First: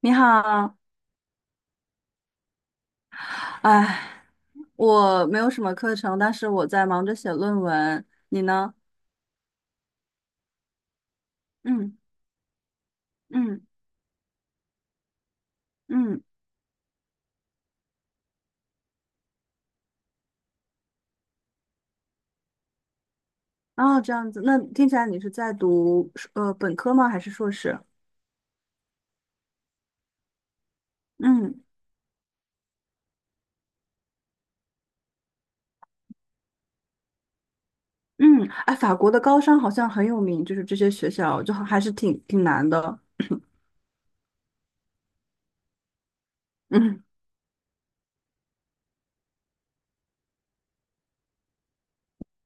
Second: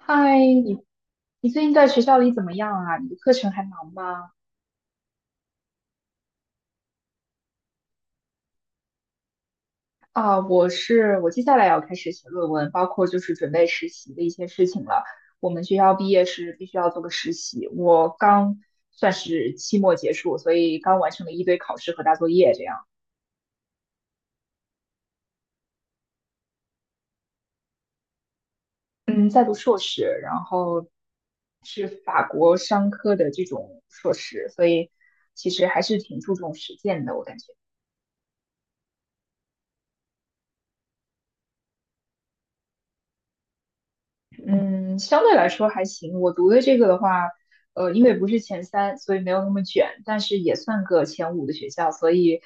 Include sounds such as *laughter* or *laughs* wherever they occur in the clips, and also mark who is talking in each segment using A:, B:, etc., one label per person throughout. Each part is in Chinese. A: 你好。
B: 你最近在学校里怎么样啊？你的课程还忙
A: 哎，
B: 吗？
A: 我没有什么课程，但是我在忙着写论文。你呢？
B: 我接下来要开
A: 嗯
B: 始写论文，包括就是准
A: 嗯
B: 备实习的一些事情了。我们学校毕
A: 嗯，
B: 业是必须要做个实习，我刚算是期末结束，所以刚完成了一堆考试和大作业这样。
A: 哦，这样子，那听起来你是在读本科吗？还是硕士？
B: 嗯，在读硕士，然后
A: 嗯
B: 是法国商科的这种硕士，所以其实还是挺注重实践的，我感觉。
A: 嗯。哎，法国的高商好像很有名，就是这些学校就还是挺难的。
B: 嗯，相对来说还行。我读的这个的
A: 嗯
B: 话，因为不是前三，所以没有那么卷，但是也算个前五的学校，所以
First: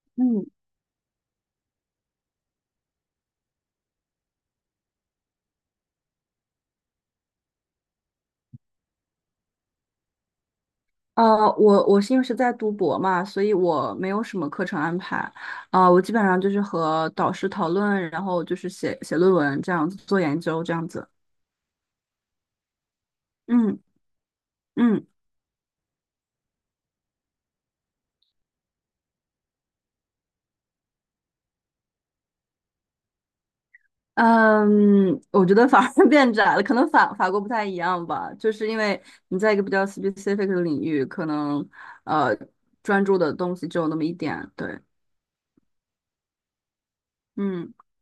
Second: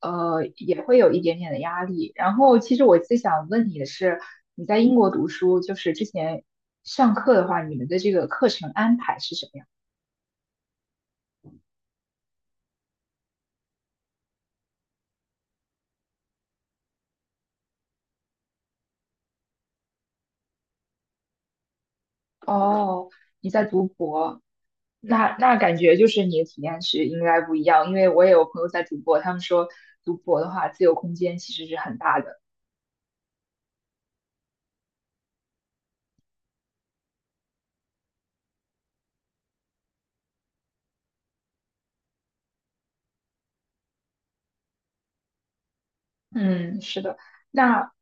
A: 嗯。
B: 也会有一点点的压力。然后，其实我最想问你的是，你在英国读书，就是之前上课的话，你们的这个课程安排是什么样？
A: 呃，我是因为在读博嘛，所以我没有什么课程安排。啊、我基本上就是和导师讨论，然后就是写写论文这样子，做研究这样子。
B: 哦，你在
A: 嗯
B: 读博，
A: 嗯
B: 那感觉就是你的体验是应该不一样，因为我也有朋友在读博，他们说读博的话，自由空间其实是很大的。
A: 嗯。我觉得反而 *laughs* 变窄了，可能法国不太一样吧，就是因为你在一个比较 specific 的领域，可能呃专注的东西只有那么一点。对。
B: 嗯，是的。
A: 嗯。
B: 那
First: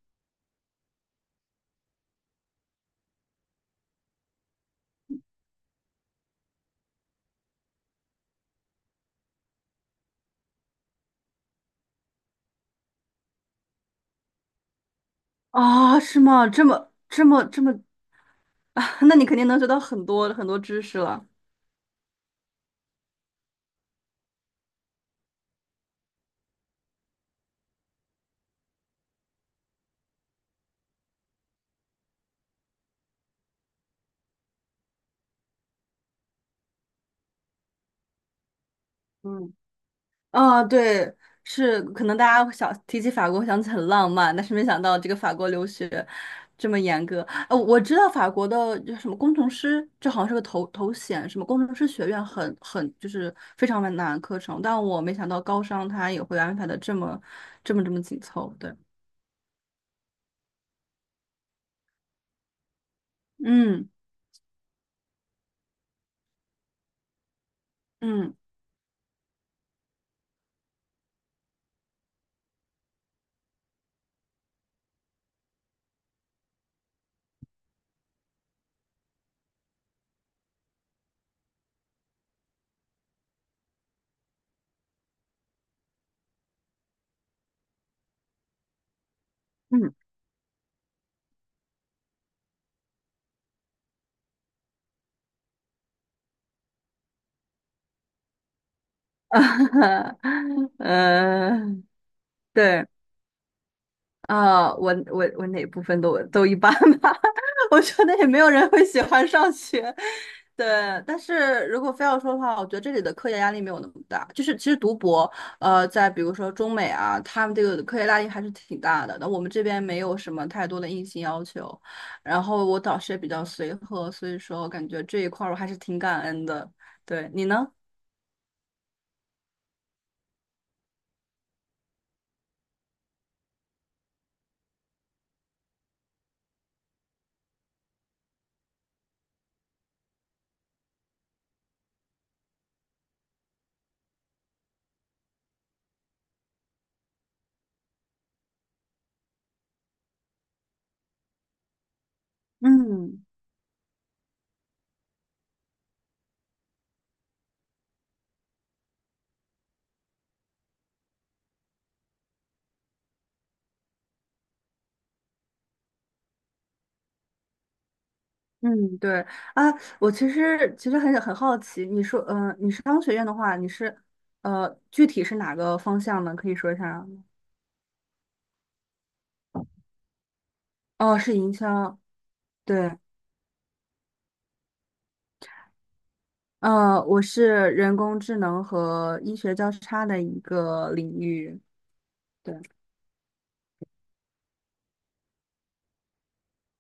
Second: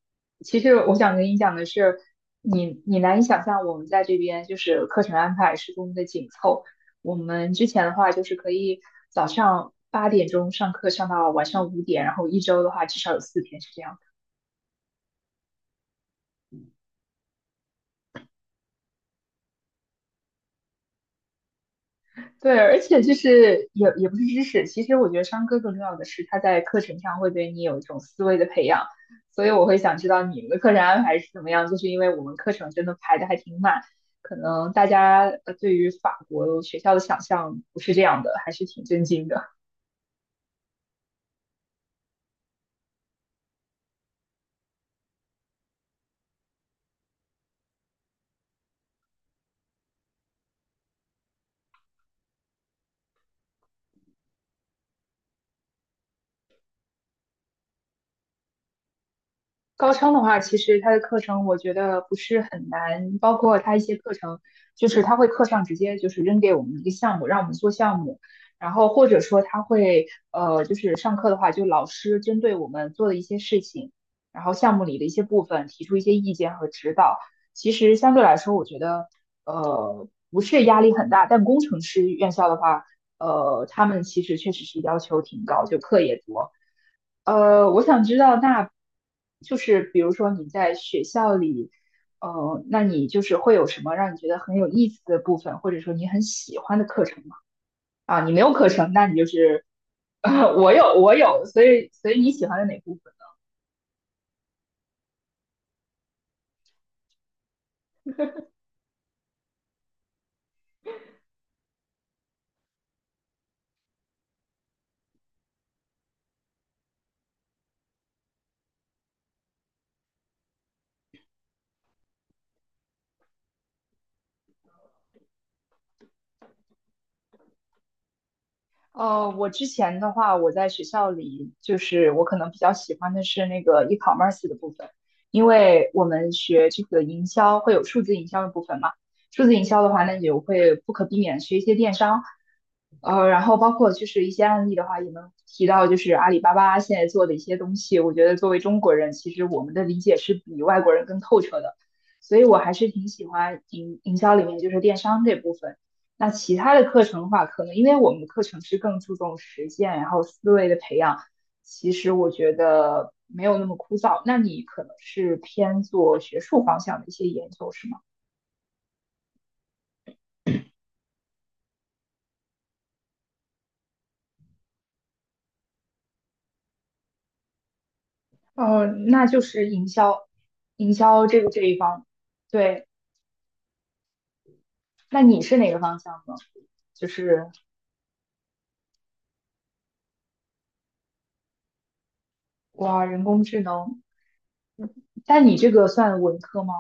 B: 其实我想跟你讲的是，你难以想象我们在这边就是课程安排是多么的紧凑。我们之前的话就是可以早上8点钟上课上到晚上5点，然后一周的话至少有4天是这样。
A: 啊，是吗？这么这么这么，*laughs* 那你肯定能学到很多很多知识了。
B: 对，而且就是也不是知识，其实我觉得商科更重要的是他在课程上会对你有一种思维的培养，所以我会想知道你们的课程安排是怎么样，就是因为我们课程真的排的还挺满，可能大家对于法国学校的想象不是这样的，还是挺震惊
A: 嗯。
B: 的。
A: 啊，对。是可能大家会想提起法国会想起很浪漫，但是没想到这个法国留学这么严格。呃，我知道法国的就什么工程师，这好像是个头衔，什么工程师学院很就是非常难的课程，但我没想到高商它也会安排的这么紧凑。对。
B: 高昌的话，其实他的课程我觉得不是很难，包括他一
A: 嗯
B: 些课程，就是他会课上直接就是扔给我们一个项目，让我们做项目，
A: 嗯
B: 然后或者说他会就是上课的话，就老师针对我们做的一些事情，然后项目里的一些部分提出一些意见和指导。其实相对来说，我觉得不是压力很大，但工程师院校的话。呃，他们其实确实是要求挺高，就课也多。呃，我想知道，那就是
A: 嗯。
B: 比如说你在学校里，呃，那你就是会有什么让你觉得很有意思的部分，或者说你很喜欢的课程吗？啊，你没有课程，那你就是，*laughs*
A: *laughs*
B: 我有我有所
A: 呃，
B: 以所以你喜欢的哪
A: 对。
B: 部分？
A: 啊，我哪部分都一般吧。*laughs* 我觉得也没有人会喜欢上学。对。但是如果非要说的话，我觉得这里的科研压力没有那么大。就是其实读博，呃，在比如说中美啊，他们这个科研压力还是挺大的。那我们这边没有什么太多的硬性要求，然后我导师也比较随和，所以说我感觉这一块儿我还是挺感恩的。对，你呢？
B: 呃，我之前的话，我在学校里，就是我可能比较喜欢的是那个 e-commerce 的部分，因为我们学这个营销会有数字营销的部分嘛。数字营销的话，那你就会不可避免地学一些电商。呃，然后包括就是一些案例的话，也能提到就是阿里巴巴现在做的一些东西，我觉得作为中国人，其实我们的理解是比外国人更透彻的，所以我还是挺
A: 嗯。
B: 喜欢营销里面就是电商这部分。那其他的课程的话，可能因为我们的课程是更注重实践，然后思维的培养，其实我觉得没有那么枯燥。那你可能是偏做学术方向的一些研究，是吗？
A: 嗯。对。啊，其实很好奇。你说，呃，你商学院的话，你是，呃，具体是哪个方向呢？可以说一下吗？
B: 呃，那就是营销，营
A: 哦，
B: 销
A: 是
B: 这个
A: 营
B: 这一
A: 销。
B: 方，对。
A: 对。
B: 那你是哪个方向呢？
A: 呃，
B: 就
A: 我
B: 是
A: 是人工智能和医学交叉的一个领域。对。
B: 哇，人工智能，但你这个算文科吗？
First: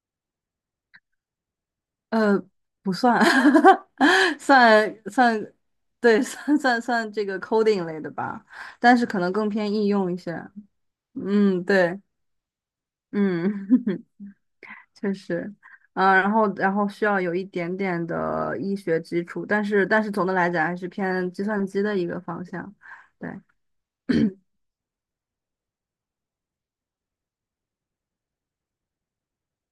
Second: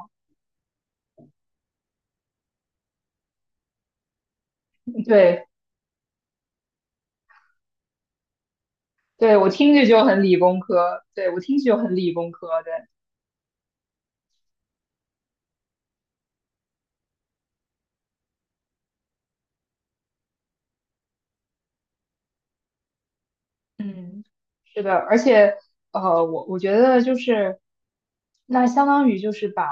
A: 呃，不算。*laughs* 算
B: *laughs* 对，
A: 算，对，算这个 coding 类的吧，但是可能
B: 对，我
A: 更偏
B: 听
A: 应
B: 着就
A: 用一
B: 很
A: 些。
B: 理工科，对，我听
A: 嗯，
B: 着就很
A: 对。
B: 理工科，对。
A: 嗯。*laughs* 确实。嗯、然后需要有一点点的医学基础，但是总的来讲还是偏计算机的一个方向。对。
B: 嗯，是的，而且我觉得就是，那相当于就是把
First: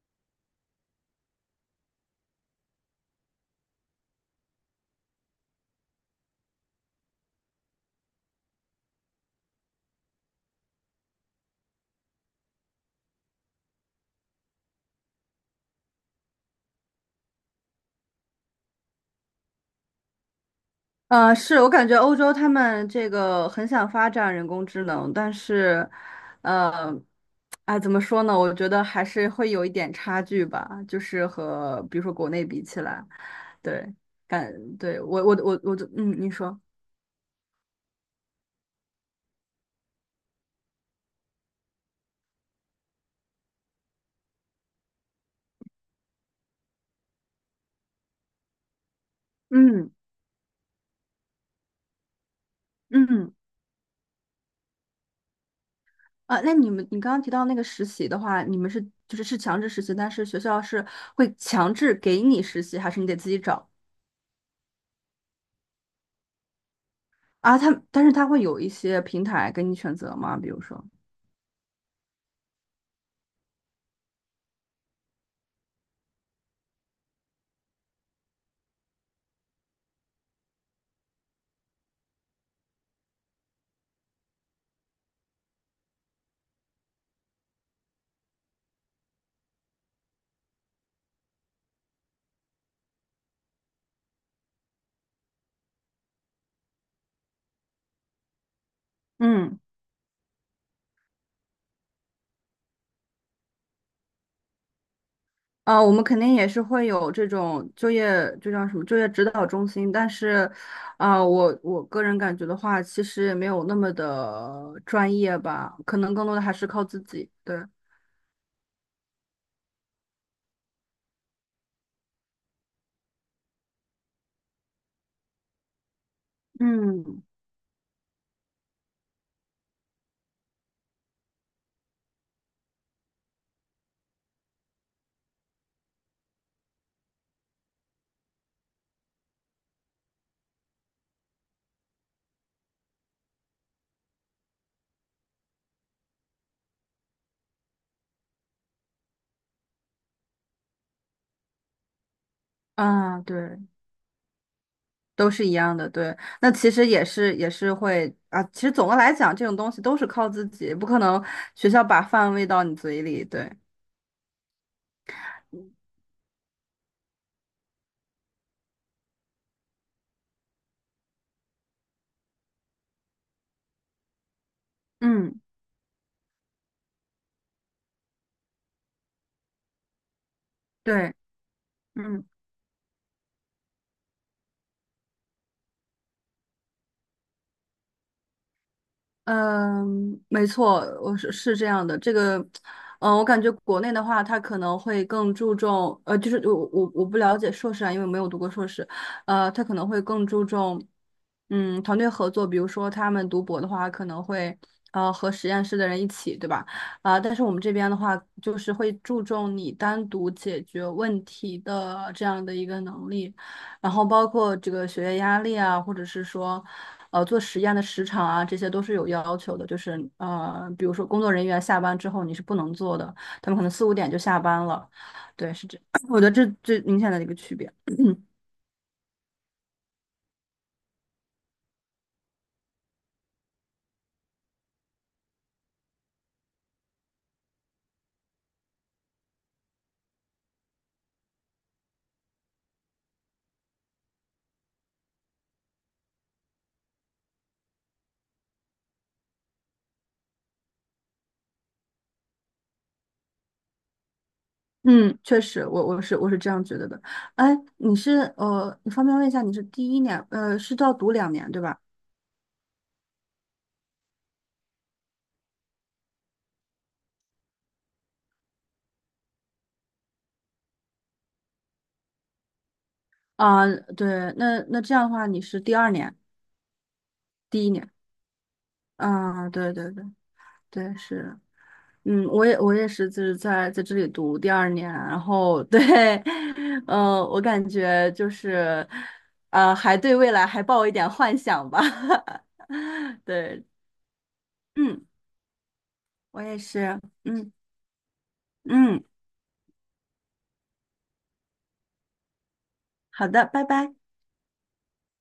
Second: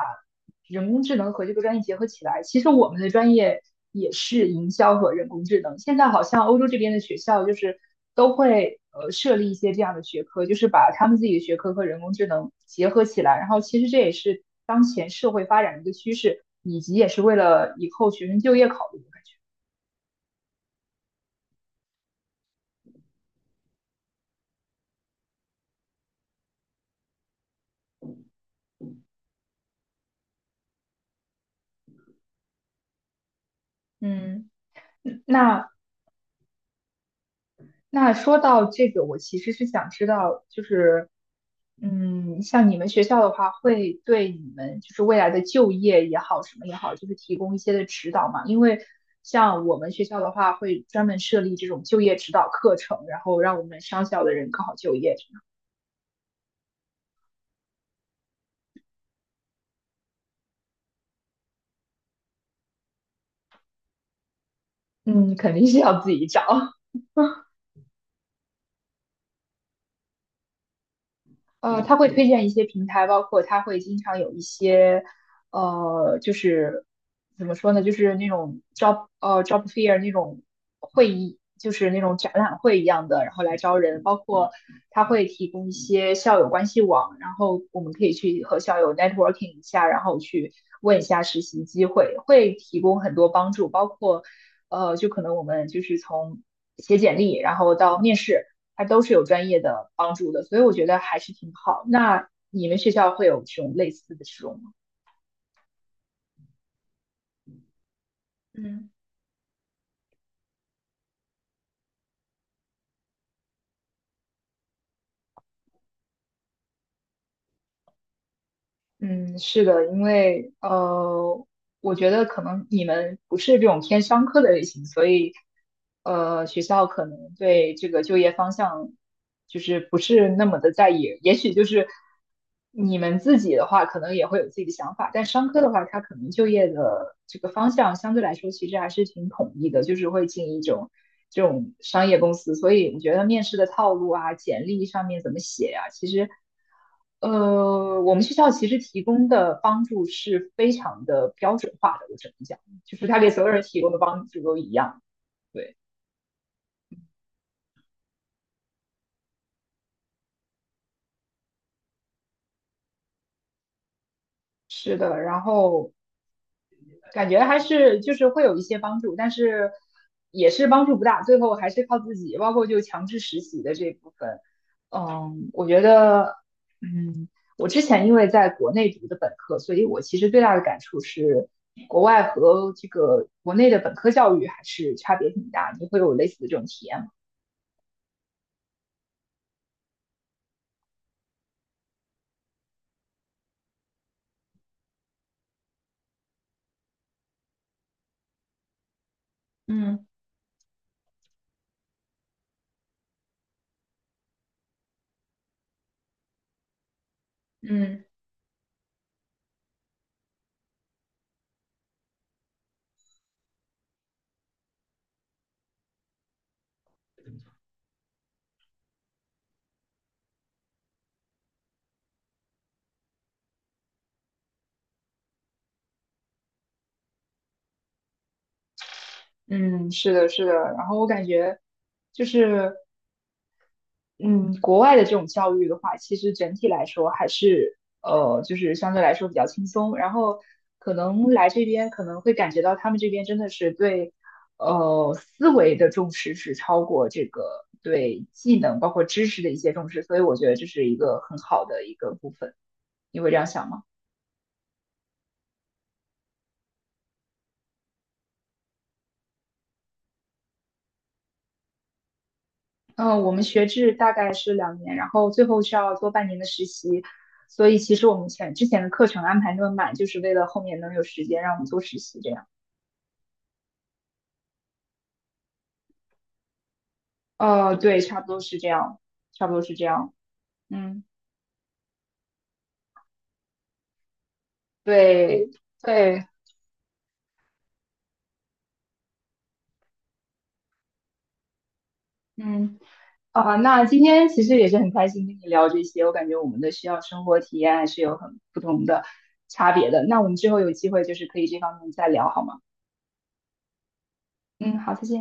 B: 人工智能和这个专业结合起来。其实我们的专业也是营销和人工智能。现在好像欧洲这边的学校就是都会设立一些这样的学科，就是把他们自己的学科和人工智能结合起来。然后其实这也是当前社会发展的一个趋势，以及也是为了以后学生就业考虑，我感觉。
A: 是我感觉欧洲他们这个很想发展人工智能，但是，呃，哎，怎么说呢？我觉得还是会有一点差距吧，就是和比如说国内比起来。对。
B: 嗯。
A: 感，对，我我我
B: 那
A: 我就嗯，你说。
B: 那说到这个，我其实是想知道，就是，嗯，像你们学校的话，会对你们就是未来的就业也好，什么也好，就是提供一些的指导嘛？因为像我们
A: 嗯
B: 学校的话，会专门设立这种就业指导课程，然
A: 嗯。
B: 后让我们商校的人更好就业，这样
A: 啊，那你们，你刚刚提到那个实习的话，你们是就是强制实习，但是学校是会强制给你实习，还是你得自己找？
B: 嗯，肯定是要自己找。*laughs*
A: 啊？他，但是他会有一些平台给你选择吗？比如说。
B: 呃，他会推荐一些平台，包括他会经常有一些，呃，就是怎么说呢，就是那种 job job fair 那种会议，就是那种展览会一样的，然后来招人。包括他会提供一些校友关系网，然后我们可以去和校友 networking 一下，然后去问一下实习机会，会提供很多帮助，包括就可能我们就是从写简历，然后到面试。它都是有专
A: 嗯。
B: 业的帮助的，所以我觉得还是挺好。那你们学校会有这种类似的这种吗？
A: 啊，我们肯定也是会有这种就业，就叫什么
B: 嗯
A: 就业指导中心，但是，啊，我我个人感觉的话，其实也没有那么的专业吧，可能更多的还是靠自己。对。
B: 嗯，是的，因为我觉得可能你们不是这种偏商科的类型，所以学校可
A: 嗯。
B: 能对这个就业方向就是不是那么的在意。也许就是你们自己的话，可能也会有自己的想法，但商科的话，它可能就业的这个方向相对来说其实还是挺统一的，就是会进一种这种商业公司。所以我觉得面试的套路啊、简历上面怎么写呀、其实。呃，我们学校其实提供的帮助是非常的标准化的，我只能讲，就是他
A: 啊，
B: 给所有
A: 对。
B: 人提供的帮助都一样。
A: 都是一样
B: 对，
A: 的，对。那其实也是会啊。其实总的来讲，这种东西都是靠自己，不可能学校把饭喂到你嘴里。对。
B: 是的。然后感觉还是就是会有一些帮助，但是也是帮助不大，最后还是靠自己，包括就强制实习的这部分，
A: 嗯。
B: 嗯，我觉得，嗯，我之前因为在国内读的本科，所以我其实最大的感触
A: 对。
B: 是，国外
A: 嗯。
B: 和这个国内的本科教育还是差别挺大，你会有类似的这种体验吗？
A: 嗯，没错，我是这样的。这个，嗯，我感觉国内的话，它可能会更注重，呃，就是我不了解硕士啊，因为没有读过硕士。呃，它可能会
B: 嗯
A: 更注重，嗯，团队合作。比如说他们读博的话，可能会和实验室的人一起，对吧？啊、但是我们这边的
B: 嗯
A: 话，就是会注重你单独解决问题的这样的一个能力，然后包括这个学业压力啊，或者是说，呃做实验的时长啊，这些都是有要求的。就是呃，比如说工作人员下班之后你是不能做的，他们可能四五点就下班了。对，是这，*coughs* *clears throat* 我觉得这最明显的一个区别。*clears throat*
B: 嗯，是的，是的。然后我感觉就是嗯，国外的这种教育的话，其实整体来说还是就是相对来说比较轻松。然后可能来这边可能会感觉到他们这边真的是对思维的重视是超过这个对技能包括知识的一些重视，所以我觉得这是一个很好的一个部分。你会这样想吗？
A: 嗯，确实，我是这样觉得的。哎，你是你方便问一下，你是第一年是要读两年对吧？
B: 嗯，我们学制大概是2年，然后最后需要做半年的实习，所以其实我们之前的课程安排那么满，就是为了后面能有时间让我们做实习这样。
A: 啊，对。那那这样的话，你是第二年，第一
B: 哦，
A: 年。
B: 对，差不多是这样，差
A: 啊，
B: 不多
A: 对
B: 是这
A: 对对
B: 样。嗯，
A: 对，
B: 嗯
A: 是嗯。我也是，就是在这里读第二年，然
B: 对，
A: 后对。
B: 对，
A: *laughs* 嗯，我感觉就是，呃，还对未来还抱一点幻想吧。
B: 嗯，
A: *laughs*
B: 啊，
A: 对。
B: 那今天其实也是很
A: 嗯，
B: 开心跟你聊这些，我感觉
A: 我
B: 我
A: 也
B: 们的学
A: 是。
B: 校生活
A: 嗯
B: 体验还是有很不同的
A: 嗯。
B: 差别的。那我们之后有机会就是可以这方面再聊，好吗？
A: 好的，拜拜。
B: 嗯，好，再见。